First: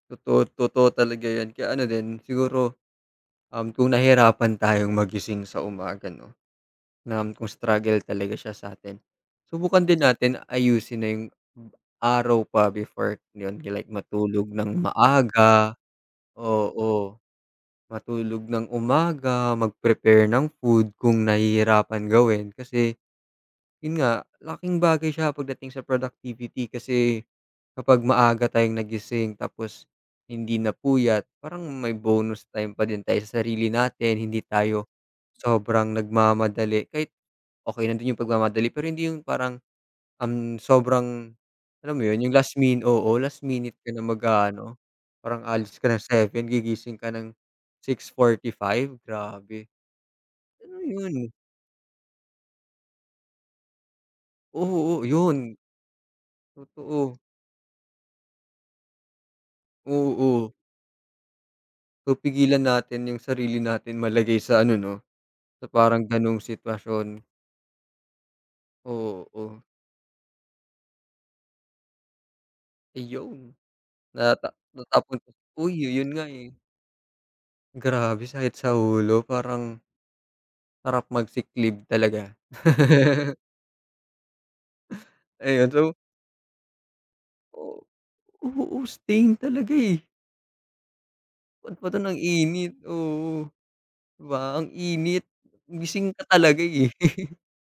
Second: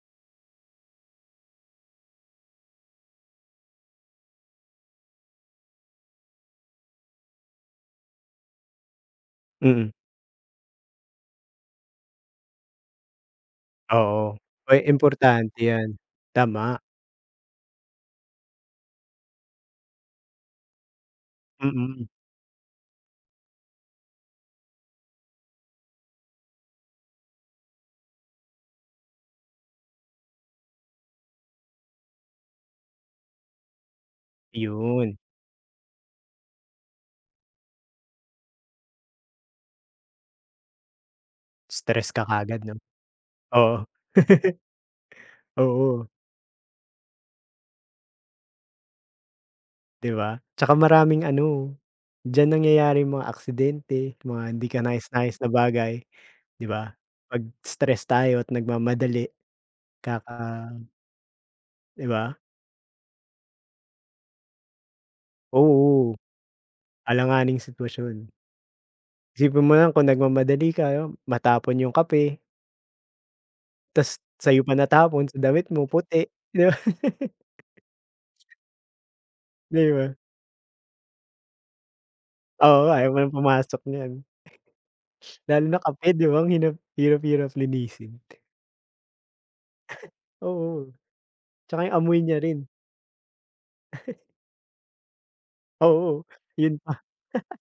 Totoo, totoo talaga yan kaya ano din siguro um, kung nahirapan tayong magising sa umaga 'no. Na kung struggle talaga siya sa atin, subukan Mm. din natin ayusin na yung araw pa before like Oo, matulog ng may importante maaga 'yan tama. oo. Matulog ng umaga, mag-prepare ng food kung Mm. nahihirapan gawin, kasi, yun nga, laking bagay siya pagdating sa productivity kasi, kapag maaga tayong nagising tapos, hindi napuyat, parang may bonus time pa din tay sa sarili natin hindi tayo, Iyon. sobrang nagmamadali kahit, okey lang din yung pagmamadali pero hindi yung parang, um, ang sobrang, alam mo Stress yun? ka Yung last kaagad 'no? min oo, last Oo. minute ka na mag-aano, para aalis ka ng Oo. 7 gigising ka ng, 6:45 grabe. 'Di ba? Saka maraming [unintelligible] ano, diyan nangyayari yung mga aksidente, mga hindi Oo, kanais-nais na yun. bagay, 'di ba? Totoo. Pag stress tayo at nagmamadali, kaka Oo. 'Di Kung ba? pigilan natin yung sarili natin malagay sa ano no, sa parang Oo. ganung sitwasyon. Alanganing sitwasyon. Oo. Isipin mo nalang kung nagmamadali ka, matapon yung kape. Ayun. Tapos Na sa'yo pa natapon natapon damit uy, mo yun puti, nga eh. 'di ba. Grabe sakit sa ulo parang 'Di ba? sarap mag-sick leave talaga. Oo nga ayaw mo ng pumasok niyan. Lalo Ayun na so. kape 'di ba ang hinap ang hirap-hirap Oh, linisin. oo, stain talaga eh. Oo. Ba't Saka pa yung 'to amoy niya rin. nag-init oo, 'di ba ang init, gising Oo ka talaga yun eh. pa.